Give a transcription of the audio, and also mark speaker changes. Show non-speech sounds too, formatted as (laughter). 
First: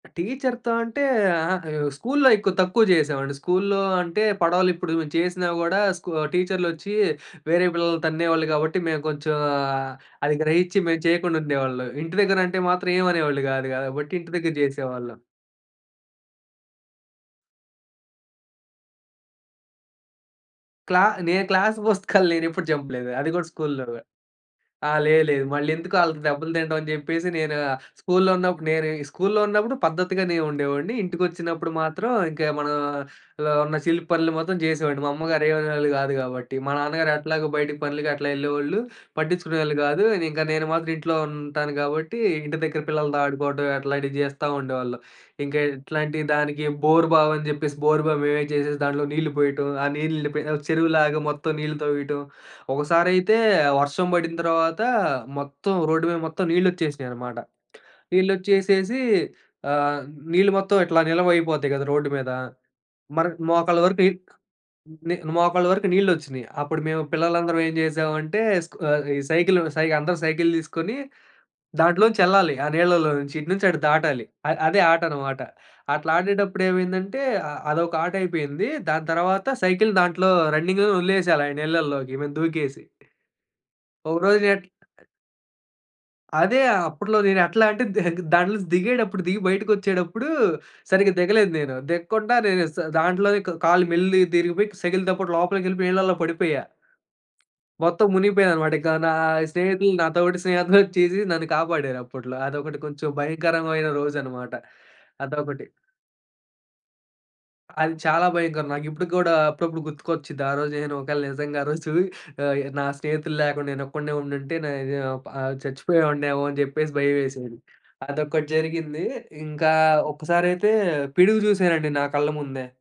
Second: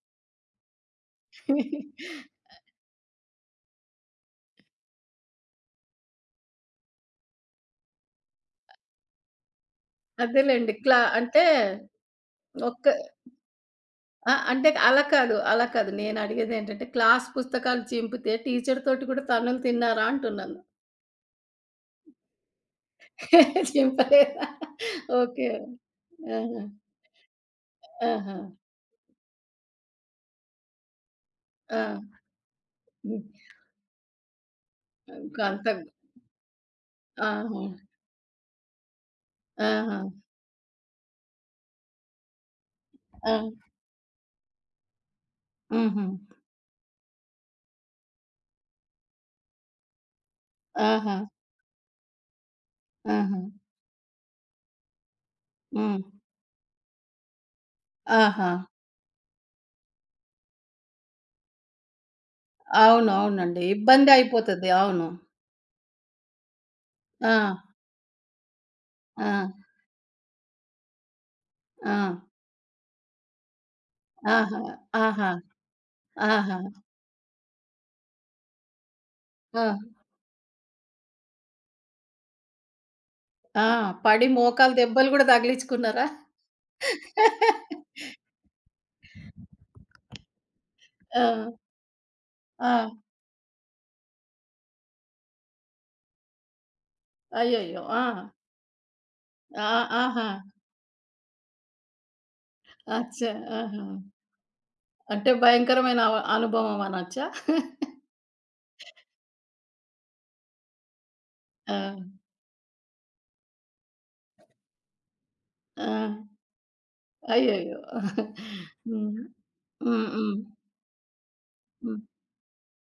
Speaker 1: టీచర్‌తో అంటే, అహా! అయ్యో!
Speaker 2: (chuckles)
Speaker 1: స్కూల్లో ఎక్కువ
Speaker 2: ఆ!
Speaker 1: తక్కువ చేసేవాడిని. స్కూల్లో అంటే పడవలిప్పుడు చేసినా గూడా, స్కు టీచర్లొచ్చి వేరే పిల్లల్ని తన్నేవాళ్ళు
Speaker 2: ఆ!
Speaker 1: కాబట్టి, మేము కొంచెం ఆహ్, అది
Speaker 2: అదేలెండి.
Speaker 1: గ్రహిచ్చి
Speaker 2: క్లా
Speaker 1: మేము చేయకుండా
Speaker 2: అంటే
Speaker 1: ఉండేవాళ్ళం. ఇంటి దగ్గర అంటే
Speaker 2: ఒక్క
Speaker 1: మాత్రం ఏమనేవాళ్ళు కాదు కాబట్టి,
Speaker 2: అ
Speaker 1: ఇంటి దగ్గర
Speaker 2: అంటే
Speaker 1: చేసేవాళ్ళం.
Speaker 2: అలా‌కాదు అలా‌కాదు నేనడిగేదేటంటే క్లాస్ పుస్తకాలు చింపితే టీచర్ తోటి కూడా తన్నులు తిన్నారా అంటున్నాను?
Speaker 1: క్లా నేను క్లాస్ (giggles) పుస్తకాలు నేనెప్పుడు చింపలేదు. అది కూడా స్కూల్లో.
Speaker 2: చింపలేదా?
Speaker 1: ఆ! లేదు. లేదు.
Speaker 2: ఓకే.
Speaker 1: మల్లెందుకు ఆళ్ళకి దెబ్బలు
Speaker 2: ఆహా!
Speaker 1: తింటం అనిచెప్పేసి, నేను ఆహ్, స్కూల్లో
Speaker 2: ఆహా!
Speaker 1: ఉన్నప్పుడు నేను స్కూల్లో ఉన్నప్పుడు పద్ధతిగా‌నే ఉండేవాడ్ని. ఇంటికొచ్చినప్పుడు
Speaker 2: ఆ!
Speaker 1: మాత్రం ఇంకా
Speaker 2: బూ
Speaker 1: మనలో ఉన్న చిలి‌ప్పనులు మాత్రం చేసేవాడిని. మా
Speaker 2: ఇంకా
Speaker 1: అమ్మగారు
Speaker 2: అంత
Speaker 1: ఏమనేవాళ్ళు కాదు కాబట్టి. మా నాన్నగారు ఎట్లాగో బయటికి
Speaker 2: ఆహా!
Speaker 1: పనులకి అట్లా యెళ్ళేవాళ్ళు, పట్టిచ్చుకునేవాళ్ళు గాదు.
Speaker 2: ఆహా!
Speaker 1: ఇంకా నేను మాత్రం ఇంట్లో ఉంటాను కాబట్టి ఇంటి దగ్గర పిల్లలతో
Speaker 2: ఆ!
Speaker 1: ఆడుకోవడం అట్లాంటివి చేస్తా ఉండేవాళ్ళం. ఇంకా
Speaker 2: హుహు.
Speaker 1: ఇట్లాంటి దానికి బోరు‌బావి అని‌చెప్పేసి బోరు‌బావి మేమే చేసేసి దాంట్లో నీళ్లు పోయటం. ఆ నీళ్ళు నిండిపోయి చెరువులాగా
Speaker 2: ఆహా!
Speaker 1: మొత్తం నీళ్లు తవ్వేయటం. ఒకసారైతే
Speaker 2: ఆహా!
Speaker 1: వర్షం పడి‌నతర్వాత మొత్తం
Speaker 2: హ్మ్.
Speaker 1: రోడ్డు మీద మొత్తం నీళ్లొచ్చేసినియన్నమాట.
Speaker 2: ఆహా!
Speaker 1: నీళ్లొ‌చ్చేసేసి, ఆహ్, నీళ్ళు మొత్తం ఇట్లా నిల్వయిపోతాయి కదా రోడ్డు‌మీద.
Speaker 2: అవును.
Speaker 1: మర్
Speaker 2: అవునండి.
Speaker 1: మోకాళ్ళ వరకు
Speaker 2: ఇబ్బందయిపోతది. అవును.
Speaker 1: నీల్ మోకాళ్ళ వరకు నీళ్లొచ్చినియి. అప్పుడు మేము పిల్లలందరం
Speaker 2: ఆ!
Speaker 1: ఏం చేసామంటే, స్కు ఈ
Speaker 2: ఆ!
Speaker 1: సైకిలు సై అందరూ సైకిలు తీసుకొని దాంట్లోంచి
Speaker 2: ఆ!
Speaker 1: యెల్లాలి ఆ నీళ్ళలో నుంచి. ఇటు నుంచి అటు దాటాలి.
Speaker 2: ఆహా!
Speaker 1: అదే
Speaker 2: ఆహా!
Speaker 1: ఆటనమాట. అట్లా
Speaker 2: ఆహా!
Speaker 1: ఆడేటప్పుడు ఏమైందంటే, అ అదొక ఆటయిపోయింది. దాని తర్వాత
Speaker 2: ఆ!
Speaker 1: సైకిలు దాంట్లో రన్నింగ్‌లో వదిలేసేయాలి ఆ నీళ్ళలోకి మేం దూకేసి.
Speaker 2: ఆ! పడి
Speaker 1: ఒకరోజు ఏట్
Speaker 2: మోకాలు దెబ్బలు గూడా తగిలిచ్చుకున్నారా?
Speaker 1: అదే అప్పు‌ట్లో నేనెట్లా
Speaker 2: (laughs)
Speaker 1: అంటే, దగే దాంట్లోంచి దిగేటప్పుడు దిగి బయటకొచ్చేటప్పుడు సరిగ్గా దిగలేదు
Speaker 2: ఆ!
Speaker 1: నేను. దిగ్కుండా నేను స
Speaker 2: ఆ!
Speaker 1: దాంట్లోనే కళ్ళు మెల్లిగా తిరిగిపోయి సైకిలుతోపాటు లోపలికెళ్ళిపోయి నీళ్లలో పడిపోయా.
Speaker 2: అయ్యయ్యో! ఆ!
Speaker 1: మొత్తం మునిగిపోయానన్నమాట. ఇంక నా
Speaker 2: ఆహ్,
Speaker 1: స్నేహితులు
Speaker 2: ఆహా!
Speaker 1: నాతోటి స్నేహితులొచ్చేసి నన్ను కాపాడారు అప్పట్లో. అదొకటి కొంచెం
Speaker 2: అచ్చా! ఆహా!
Speaker 1: భయంకరమైన రోజన్నమాట
Speaker 2: అంటే
Speaker 1: అదొకటి.
Speaker 2: భయంకరమైన అవ అనుభవం అనొచ్చా.
Speaker 1: అది
Speaker 2: (chuckles)
Speaker 1: చాలా భయంకరం. నాకిప్పటిక్కుడా అప్పుడప్పుడు గుర్తుకొచ్చిద్ది ఆరోజు నేను ఒకవేళ నిజంగా ఆ రోజు
Speaker 2: ఆ!
Speaker 1: ఆహ్, నా స్నేహితులు లేకుండా నేనొక్కడినే ఉండుంటే, నే వు ఆహ్,
Speaker 2: ఆ!
Speaker 1: చచ్చిపోయేవాడినేమో అనిచెప్పేసి భయమేసెది.
Speaker 2: అయ్యయ్యో!
Speaker 1: అదొక్కటి
Speaker 2: (chuckles)
Speaker 1: జరిగింది
Speaker 2: హ్మ్.
Speaker 1: ఇంకా
Speaker 2: హ్మ్. హ్మ్.
Speaker 1: ఒక్కసారయితే పిడుగు చూసానండి
Speaker 2: హ్మ్.
Speaker 1: నా కళ్ళ‌ముందే.